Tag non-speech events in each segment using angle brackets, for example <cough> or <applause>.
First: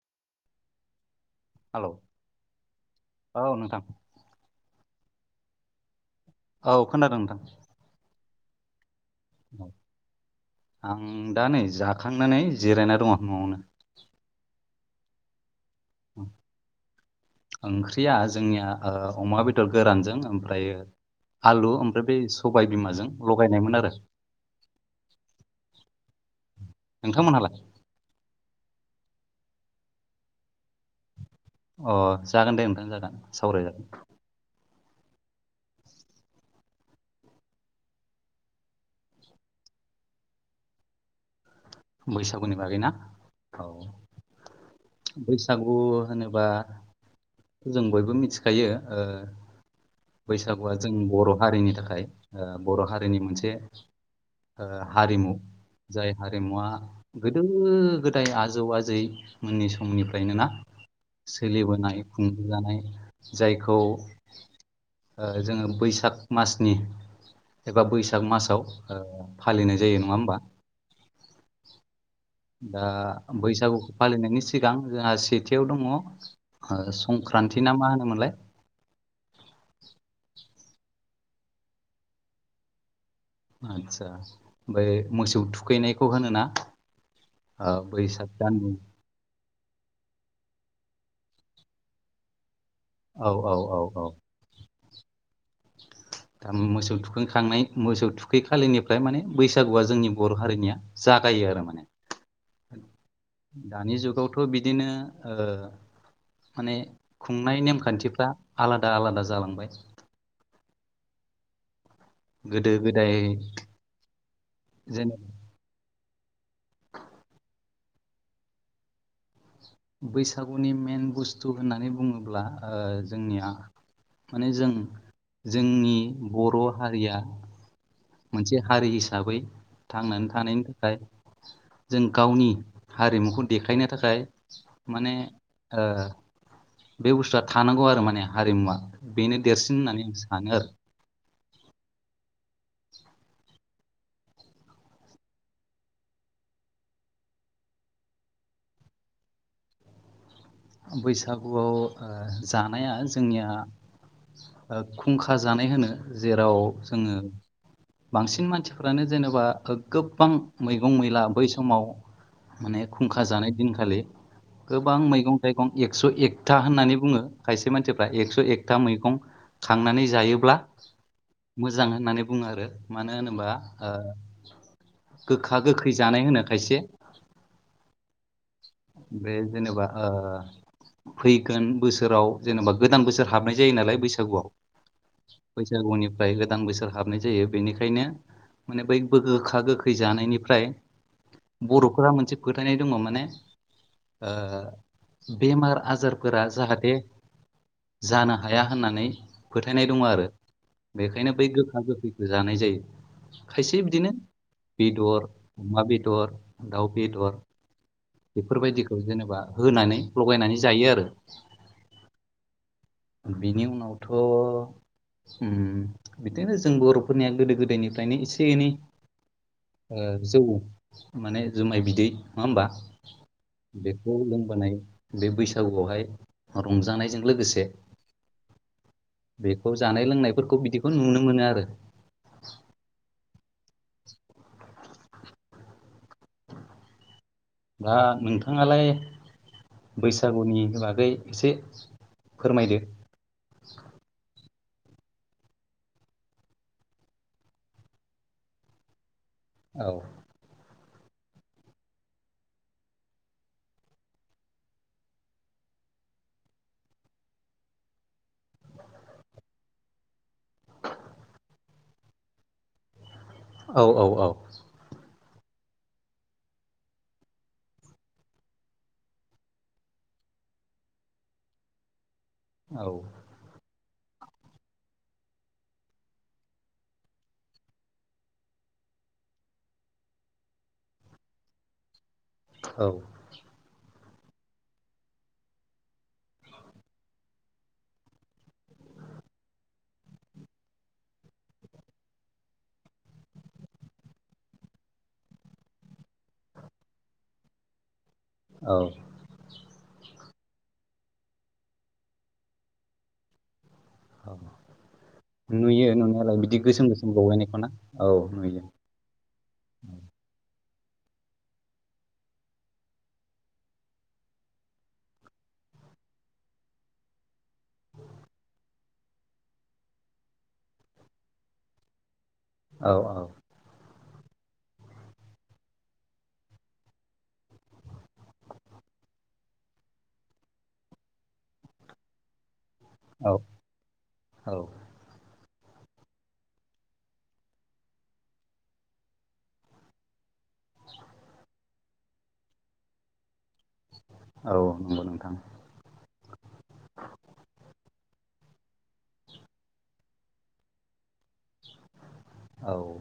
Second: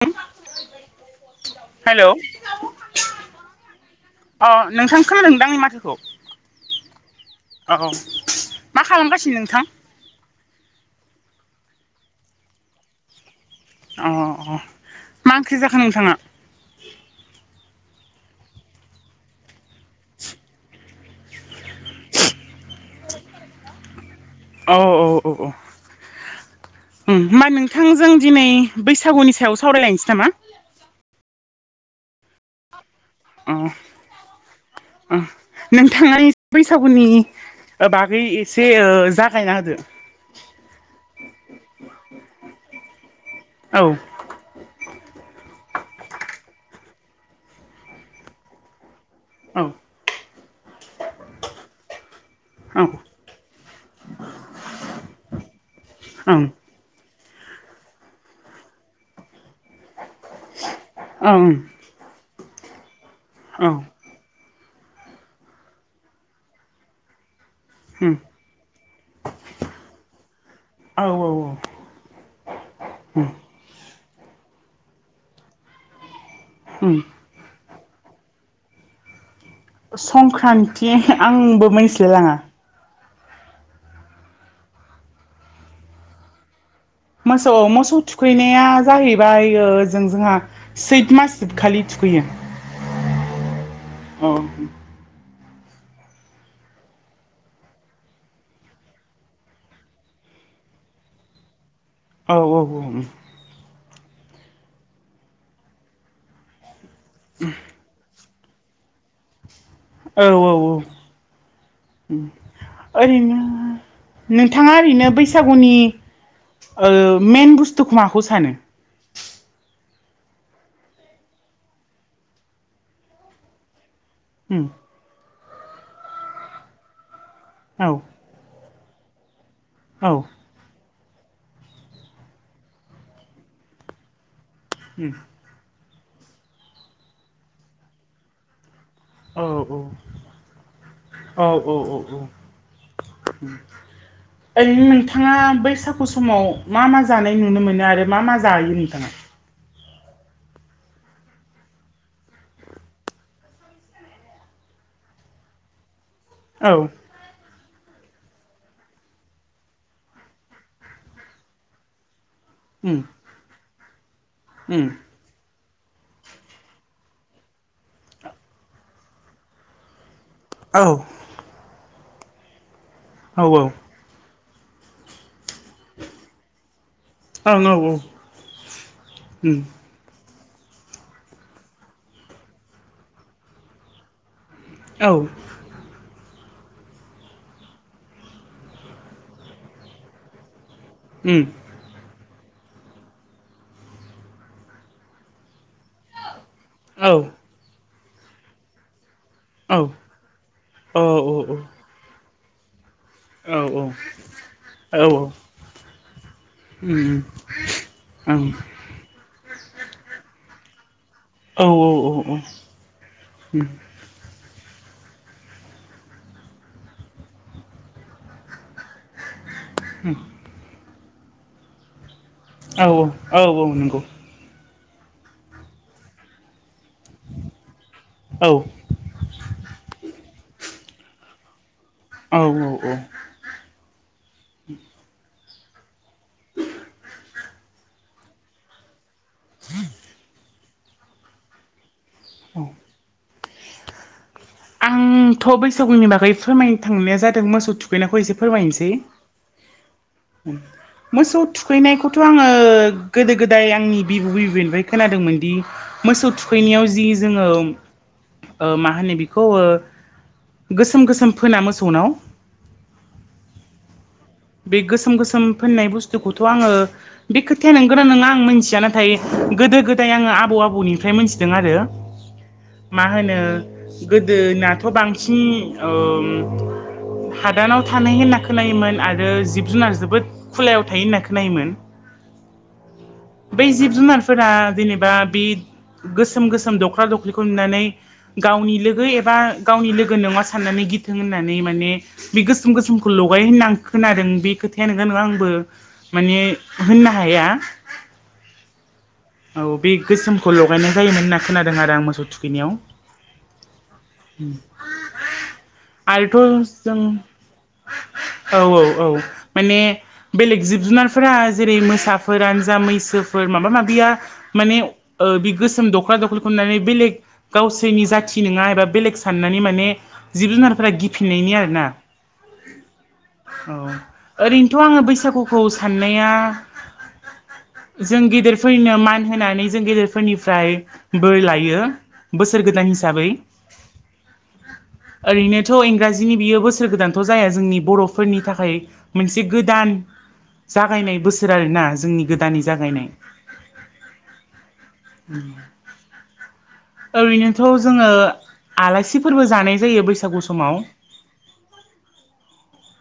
<unintelligible> Hello औ नोंथां अ नोंथां खोनादोंदां आनि माथोखौ औ खोनादों नोंथां औ औ मा खालामगासिनो नोंथां औ दा नै जाखांनानै जिरायना दङ आं न'आवनो। अ-अ मा ओंख्रि जाखो नोंथाङा ओंख्रिया जोंनिया अमा बेदर गोरानजों ओमफ्रायो आलु ओमफ्राय बे सबायाइ बिमाजों लगायनायमोन आरो औ-औ-औ मा नोंथांमोनहालाय नोंथांजों दिनै बैसागुनि सायाव सावरायलायनोसै नामा अ जागोन दे नोंथां जागोन अ सावरायजागोन नोंथाङा बैसागुनि बागै एसे जागायना होदो बैसागुनि बागै ना औ बैसागु होनोबा जों बयबो मिथिखायो औ बैसागुआ जों बर' हारिनि थाखाय ओ बर' औ हारिनि मोनसे ओ हारिमु जाय ओं ओं हारिमुवा गोदो गोदाय आजौ आजै उननि समनिफ्रायनो ना औ उम सोलिबोनाय खुंबोजानाय जायखौ जोङो बैसाग मासनि एबा बैसाग मासाव फालिनाय जायो नङा होमबा औ औ दा बैसागुखौ फालिनायनि सिगां जोंहा सेथियाव दङ उम संक्रान्ति ना मा होनोमोनलाय संक्रान्ति आंबो मिथिलाय लाङा आदसा ओमफ्राय मोसौ थुखैनायखौ होनोोना मोसौ मोसौ थुखैनाया जाहैबायओओ जजों जोंहा सैथ मा सिदखालि थुखैयो औ-औ-औ-औ औ दा मोसौ थुखैखांनाय मोसौ थुखै खालिनिफ्राय माने बैसागुआ जोंनि बर' हारिनिया ज थाखायो आरो माने औ-औ-औ बे बेावथ' बिदिनो माने खुंनाय नेमखान्थिफ्रा आलादा आलादा जालांबाय औ-औ-औ गोदो गोदाय ओरैनो नोंथाङा ओरैनो जेनेबा बैसागुनि ओ मेन बुस्थुखौ माखौ सानो बैसागुनि मेन बुस्थु होननानै बुङोब्ला ओ जोंनिया माने उम जों जोंनि बर' हारिया औ मोनसे हारि हिसाबै औ थांनानै थानायनि थाखाय जों गावनि हारिमुखौ देखायनो थाखाय उम माने बे बुस्थुआ थानांगौ आरो माने हारिमुवा बेनो देरसिन होननानै आं सानो आरो औ-औ-औ-औ ओरैनो नोंथाङा बैसागु समाव मा मा जानाय नुनो मोनो आरो मा मा जायो नोंथाङा बैसागुआव जानाया जोंनिया खुंखा जानाय होनो जेराव औ जोङो बांसिन मानसिफ्रानो जेनेबा गोबां मैगं मैला बै समाव माने उम खुंखा जानाय दिनखालि उम गोबां मैगं ए एका होननानै बुङो खायसे मान ए एकथा मैं खनानै जायो ब्ला औ मोजां होननानै बुङो आरो मानो औ होनोबा ओं ओ गोखा गोखै जानाय होनो खायसे ओं औ-औ बे जेनबा ओ फैगोन बोसोराव जेनेबा गोदान बोसोर हाबनाय जायो नालाय बैसागुआव औ उम औ बैसागुनिफ्राय गो दान बोसोर हाबनाय जायो बेनिखायनो माने बै गोखा गोखै जानायनिफ्राय बर'फोरा मोनसे फोथायनाय दङ माने। ओ बेमार आजारफोरा जाहाथे औ जानो हाया होननानै फोथायनाय दङ आरो बेखायनो बै गोखा गोखै जानाय जायो। औ खायसे बिदिनो औ बेदर, अमा बे दर, दाउ उम बेदर उम बेफोरबायदिखौ जेनेबा होनानै लगायनानै जायो आरो। ओं औ औ औ उम बिनि उनावथ' ओम बिदिनो जों बर'फोरनिया गोदो गोदायनिफ्रायनो एसे एनै। ओ जौ माने जुमाय बिदै। नङा होनबा औ औ औ नंगौ बेखौ लोंबोनाय बे बैसागुआवहाय रंजानायजों लोगोसे औ बेखौ जानाय लोंनायफोरखौ बिदिखौ नुनो मोनो आरो। औ औ औ। दा नोंथाङालाय बैसागुनि बागै एसे औ फोरमायदो। आंथ' बैसागुनि बागै फोरमाय थांनाया जादों मोसौ थुखैनायखौ एसे फोरमायनोसै। औ उम मोसौ थुखैनायखौथ' आङो गोदो गोदाय आंनि बिबौ बिबैनिफ्राय खोनादोंमोनदि मोसौ थुखैनायाव जि जोङो मा होनो बिखौ ओ गोसोम गोसोम फोना मोसौनाव औ औ औ। बे गोसोम गोसोम फोननाय बुस्थुखौथ' आङो बे खोथाया नोंगोरा नङा आं मोनथिया नाथाय गोदो गोदाय आङो आबौ आबौनिफ्राय मोनथिदों आरो औ मा होनो। गोदोनाथ' बांसिन ओम हादानाव थानाय होनना खोनायोमोन। आरो जिब जुनार जोबोद खुलायाव थायो होनना खोनायोमोन। औ बै जिब जुनारफोरा जेनेबा बे गोसोम गोसोम दख्ला दख्रिखौ नुनानै गावनि लोगो एबा गावनि लोगो नङा साननानै। गिथों होननानै माने बे गोसोम गोसोमखौ लगायो होनना। खोनादों बे खोथाया नोंगोना नङा आंबो माने होननो हाया। औ औ बे गोसोमखौ लगायनाय जायोमोन होनना खोनादों आरो आं मोसौ थुखैनायाव। औ उम। नुयो नुनायालाय बिदि आरोथ' गोसोम जों गोसोम लगायनायखौ ना औ औ नुयो औ औ माने। बेलेग जिब जुनारफोरा जेरै मोसाफोर आनो जा मैसोफोर माबा माबिया माने बे गोसोम दख्ला दखलिखौ नुनानै बेलेग गावसोरनि जाथि नङा एबा बेलेग साननानै माने जिब जुनारफोरा गिफिननायनि आरोना। औ औ औ ओरैनोथ' आङो बैसागुखौ साननाया जों गेदेरफोरनो मा न होननानै जों गेेदेरफोरनिफ्राय बोर लायो बो सोर गोदान हिसाबै औ ओरैनो थ' इंराजिनि बियो बोसोर गोदानथ' जाया जोंनि बर'फोरनि थाखाय मोनसे गोदान जागायनाय बोसोर आरोना जोंनि गोदानै जागायनाय औ नंगौ नोंथां। ओरैनोथ' जोङो आलासिफोरबो जानाय जायो बैसागु समाव। औ।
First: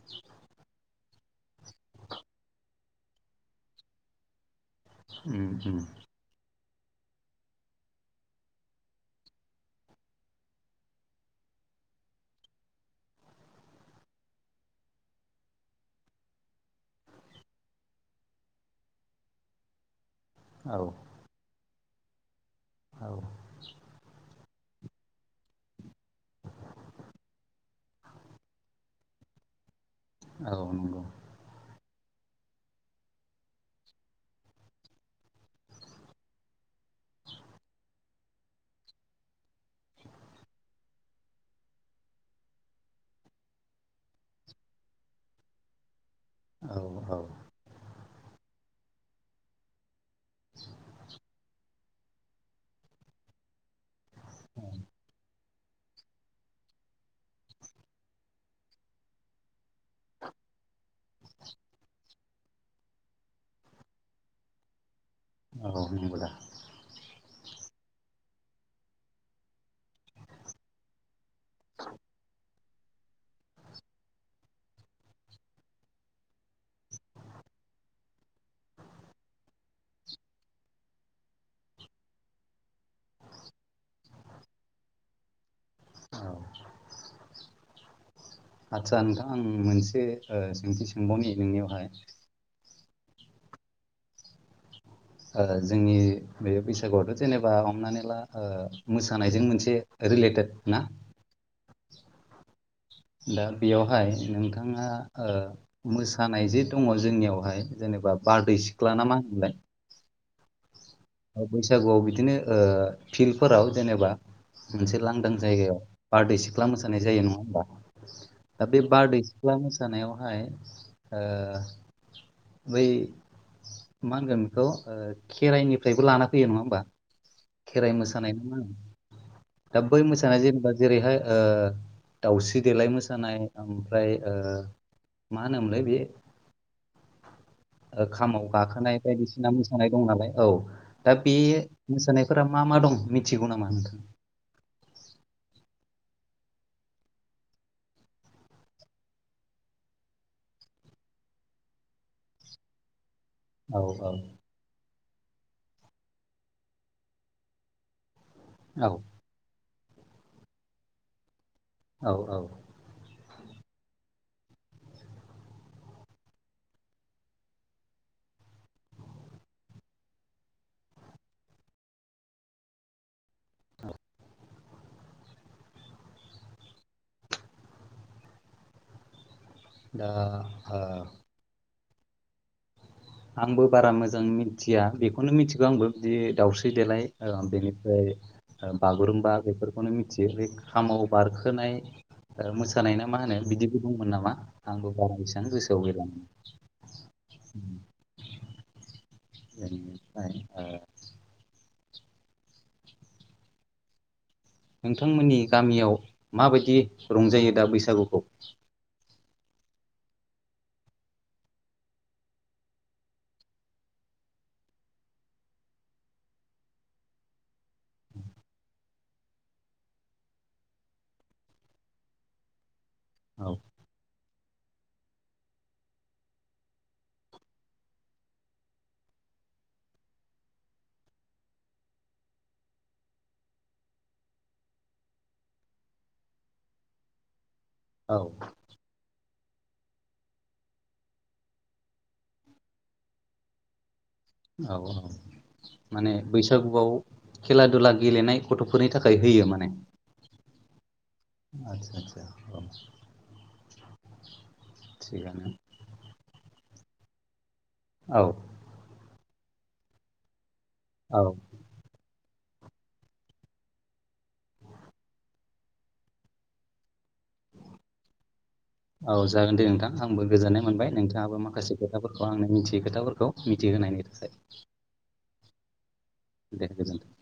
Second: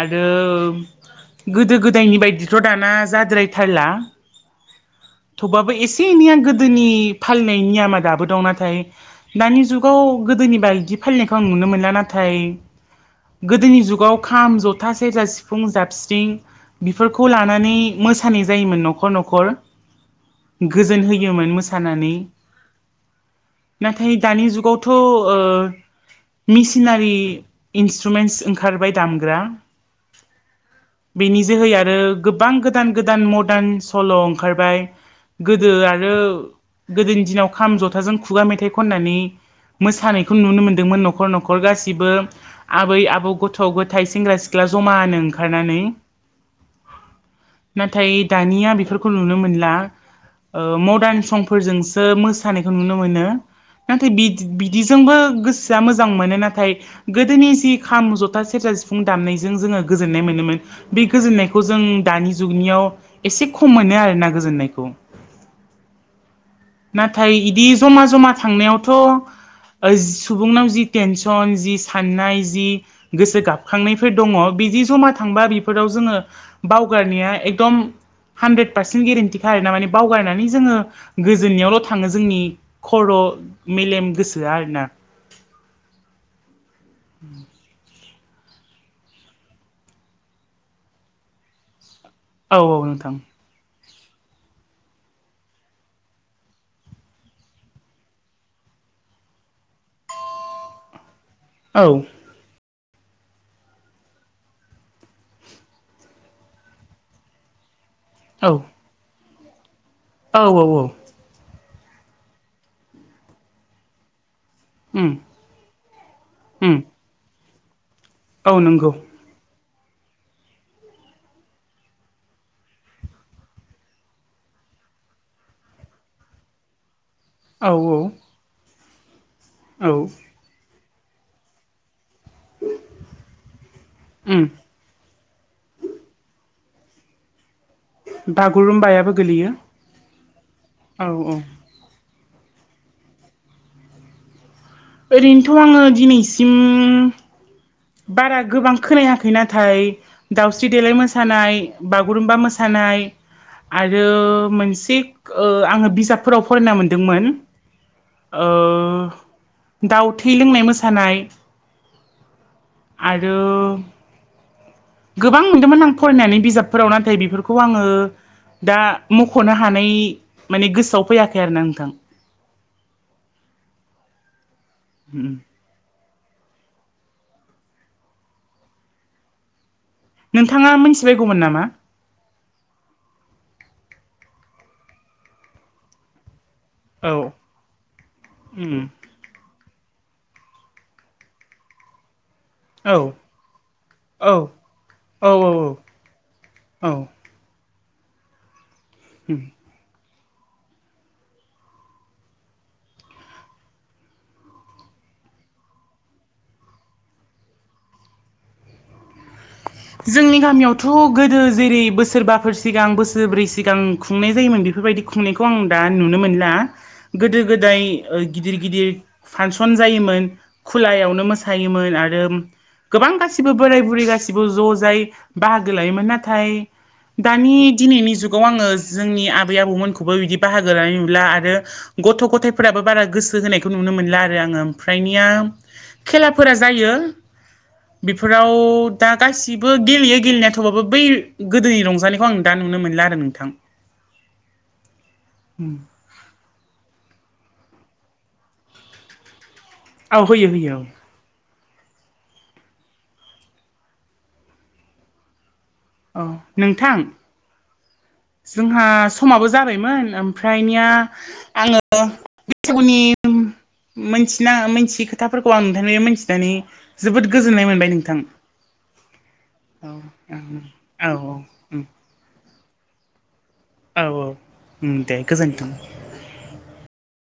आरो गोदो गोदायनि बायदिथ' दाना जाद्रायथारला उम थेबो उम एसेनैया गोदो गोदोनि फालिनायनायनि नियमा दाबो दं नाथाय दानि जुगाव गोदोनि बायदि फालिनायखौ आं नुनो। मोनलाना नाथाय गोदोनि जुगाव खाम, जथा, सेरजा, सिफुं, जाबस्रिं बेफोरखौ लानानै मोसानाय जायोमोन न'खर न'खर। औ गोजोन होयोमोन मोसानानै औ नाथाय दानि जुग गथ' मिसिनारि। टुमेन्टस ओंखारबाय दामग्रा। औ नंगौ बेनि जोहै आरो गोबां गोदान गोदान मदार्न सल' ओंखारबाय गोदो आरो गोदोनि दिनाव खाम जथाजों खुगा मेथाइ खननानै मोसानायखौ नुनो मोन्दोंमोन न'खर न'खर गासिबो। आबै आबौ गथ' गथाय सेंग्रा सिख्ला जमानो ओंखारनानै। औ औ। नाथाय दानिया बेफोरखौ नुनो मोनला मदार्न संफोरजों ओ मोसानायखौ नुनो मोनो। नाथाय बि बिदिजोंबो गोसोआ मोजां मोनो नाथाय गोदोनि। खाम ज'था सेरजा सिफुं दामनायजों जोङो गोजोन्नाय मोनोमोन बे गोजोननायखौ जों दानि जुगनि याव एसे खम मोनो आरोना गोजोननायखौ औ नंगौ दा नाथाय बिदि जमा जमा थांनायावथ' सुबुंनाव जि तेनसन। सन जि साननाय जि गोसो गाबखांनायफोर दङ बिदि जमा थांबा बेफोराव जोङो बावगारनाया एकदम हानद्रेद पारसेन्ट गेरेन्टिखा आरो ना बावगारनानै जोङो। गोजोननायावल' थाङो जोंनि खर' मेलेम गोसोआ आरोना। औ <inaudible> आदसा नोंथां आं मोनसे सोंथि सोंबावनि नोंनियावहाय औ औ नोंथां। जोंनि बे बैसागुआवथ' जेनेबा हमनानै ला मोसानायजों मोनसे रलेटेड ना औ दा बेयावहाय नोंथाङा ओ मोसानाय जे दङ जोंनियावहाय। जेनेबा औ बारदै सिख्ला नामा होनलाय? औ औ औ बैसागुआव बिदिनो फिल्डफोराव जेनेबा मोनसे उम लांदां जायगायाव बारदै सिख्ला उम मोसानाय जायो नङा होमबा औ दा बे नंगौ बारदै सिख्ला। सिख्ला मोसानायावहाय। बै मा होनगोन बेखौ खेराइनि फ्रायबो लाना फैयो नङा होमबा औ खेराइ औ मोसानाय नङा दा औ बै मोसानाया जेनेबा जेरैहाय। दाउस्रि देलाय मोसानाय ओमफ्राय उम मा होनोमोनलाय बे खामाव गाखोनाय बागुरुम्बायाबो बायदिसिना गोलैयो मोसानाय दं नालाय औ औ दा बे औ मोसानाय। फोरफोरा मा मा दं मिथिगौ नामा नोंथां। ओरैनोथ' आङो दिनैसिम बारा गोबां खोनायाखै नाथाय दाउस्रि देलाय मोसानाय, बागुरुम्बा मोसानाय नाय औ आरो मोनसे ओ आङो बिजाबफोराव फरायना मोनदोंमोन। ओ औ! दाउ थै लोंनाय मोसानाय। औ औ। आरो गोबां मोनदोंमोन आं फरायनानै बिजाबफोराव नाथाय बेफोरखौ आङो दा मख'नो हानाय माने गोसोआव फैयाखै आरोना नोंथां। <inaudible> <unintelligible> होम दा नोंथाङा ओ मिथिबायगौमोन नामा? आंबो बारा मोजां मिथिया बेखौनो मिथिगौ आंबो बि दाउस्रि देलाय औ ओ बेनिफ्राय ओ बागुरुमबा बेफोर खौनो मिथियो बे खामाव बारखोनाय आरो औ मोसानाय ना मा होनो बिदिबो दंमोन नामा आंबो बारा औ एसां गोसोआव गैला। औ उम आमफ्राय ओ नोंथांमोननि गामियाव माबायदि रंजायो दा बैसागुखौ? <unintelligible> जोंनि गामियावथ' गोदो जेरै बोसोरबाफोर सिगां बोसोरब्रै सिगां खुंनाय जायोमोन बेफोरबाय दि खुंनायखौ आं दा नुनो मोनला। गोदो गोदाय ओ गिदिर गिदिर फान्सन जायोमोन खुलायावनो मोसायोमोन आरो गोबां गासिबो औ बोराय बुरै गासिबो ज' जाय बाहागो लायोमोन नाथाय दानि दिनैनि जुगाव आङो जोंनि आबै आबौमोनखौबो बिदि बाहागो लानाय नुला आरो गथ' गथायफोराबो बारा गोसो होनायखौ नुनो मोनला आरो आङो ओमफ्रायनिया खेलाफोरा जायो औ बेफोराव दा गासिबो गेलेयो गेलेनाया थ'बाबो बै गोदोनि रंजानायखौ आं दा नुनो मोनला आरो नोंथां। औ औ माने बैसागुआव खेला दुला गेलेनाय गथ'फोरनि थाखाय होयो माने औ होयो होयो औ। आचसा आचा औ। थिगानो अ नोंथां औ जोंहा समाबो जाबायमोन ओम फ्रायनिया औ आङो बैसागुनि मोनथिना मोनथियि खोथाफोरखौ आं नोंथांनि मोनथिनानै जोबोद गोजोननाय मोनबाय नोंथांखौ ओं बे नोंथाङाबो माखासे खोथाफोरखौ आंनो मिथियो खोथाफोरखौ मिथिहोनायनि औ औ थाखाय दे गोजोन्थों दे गोजोनथों।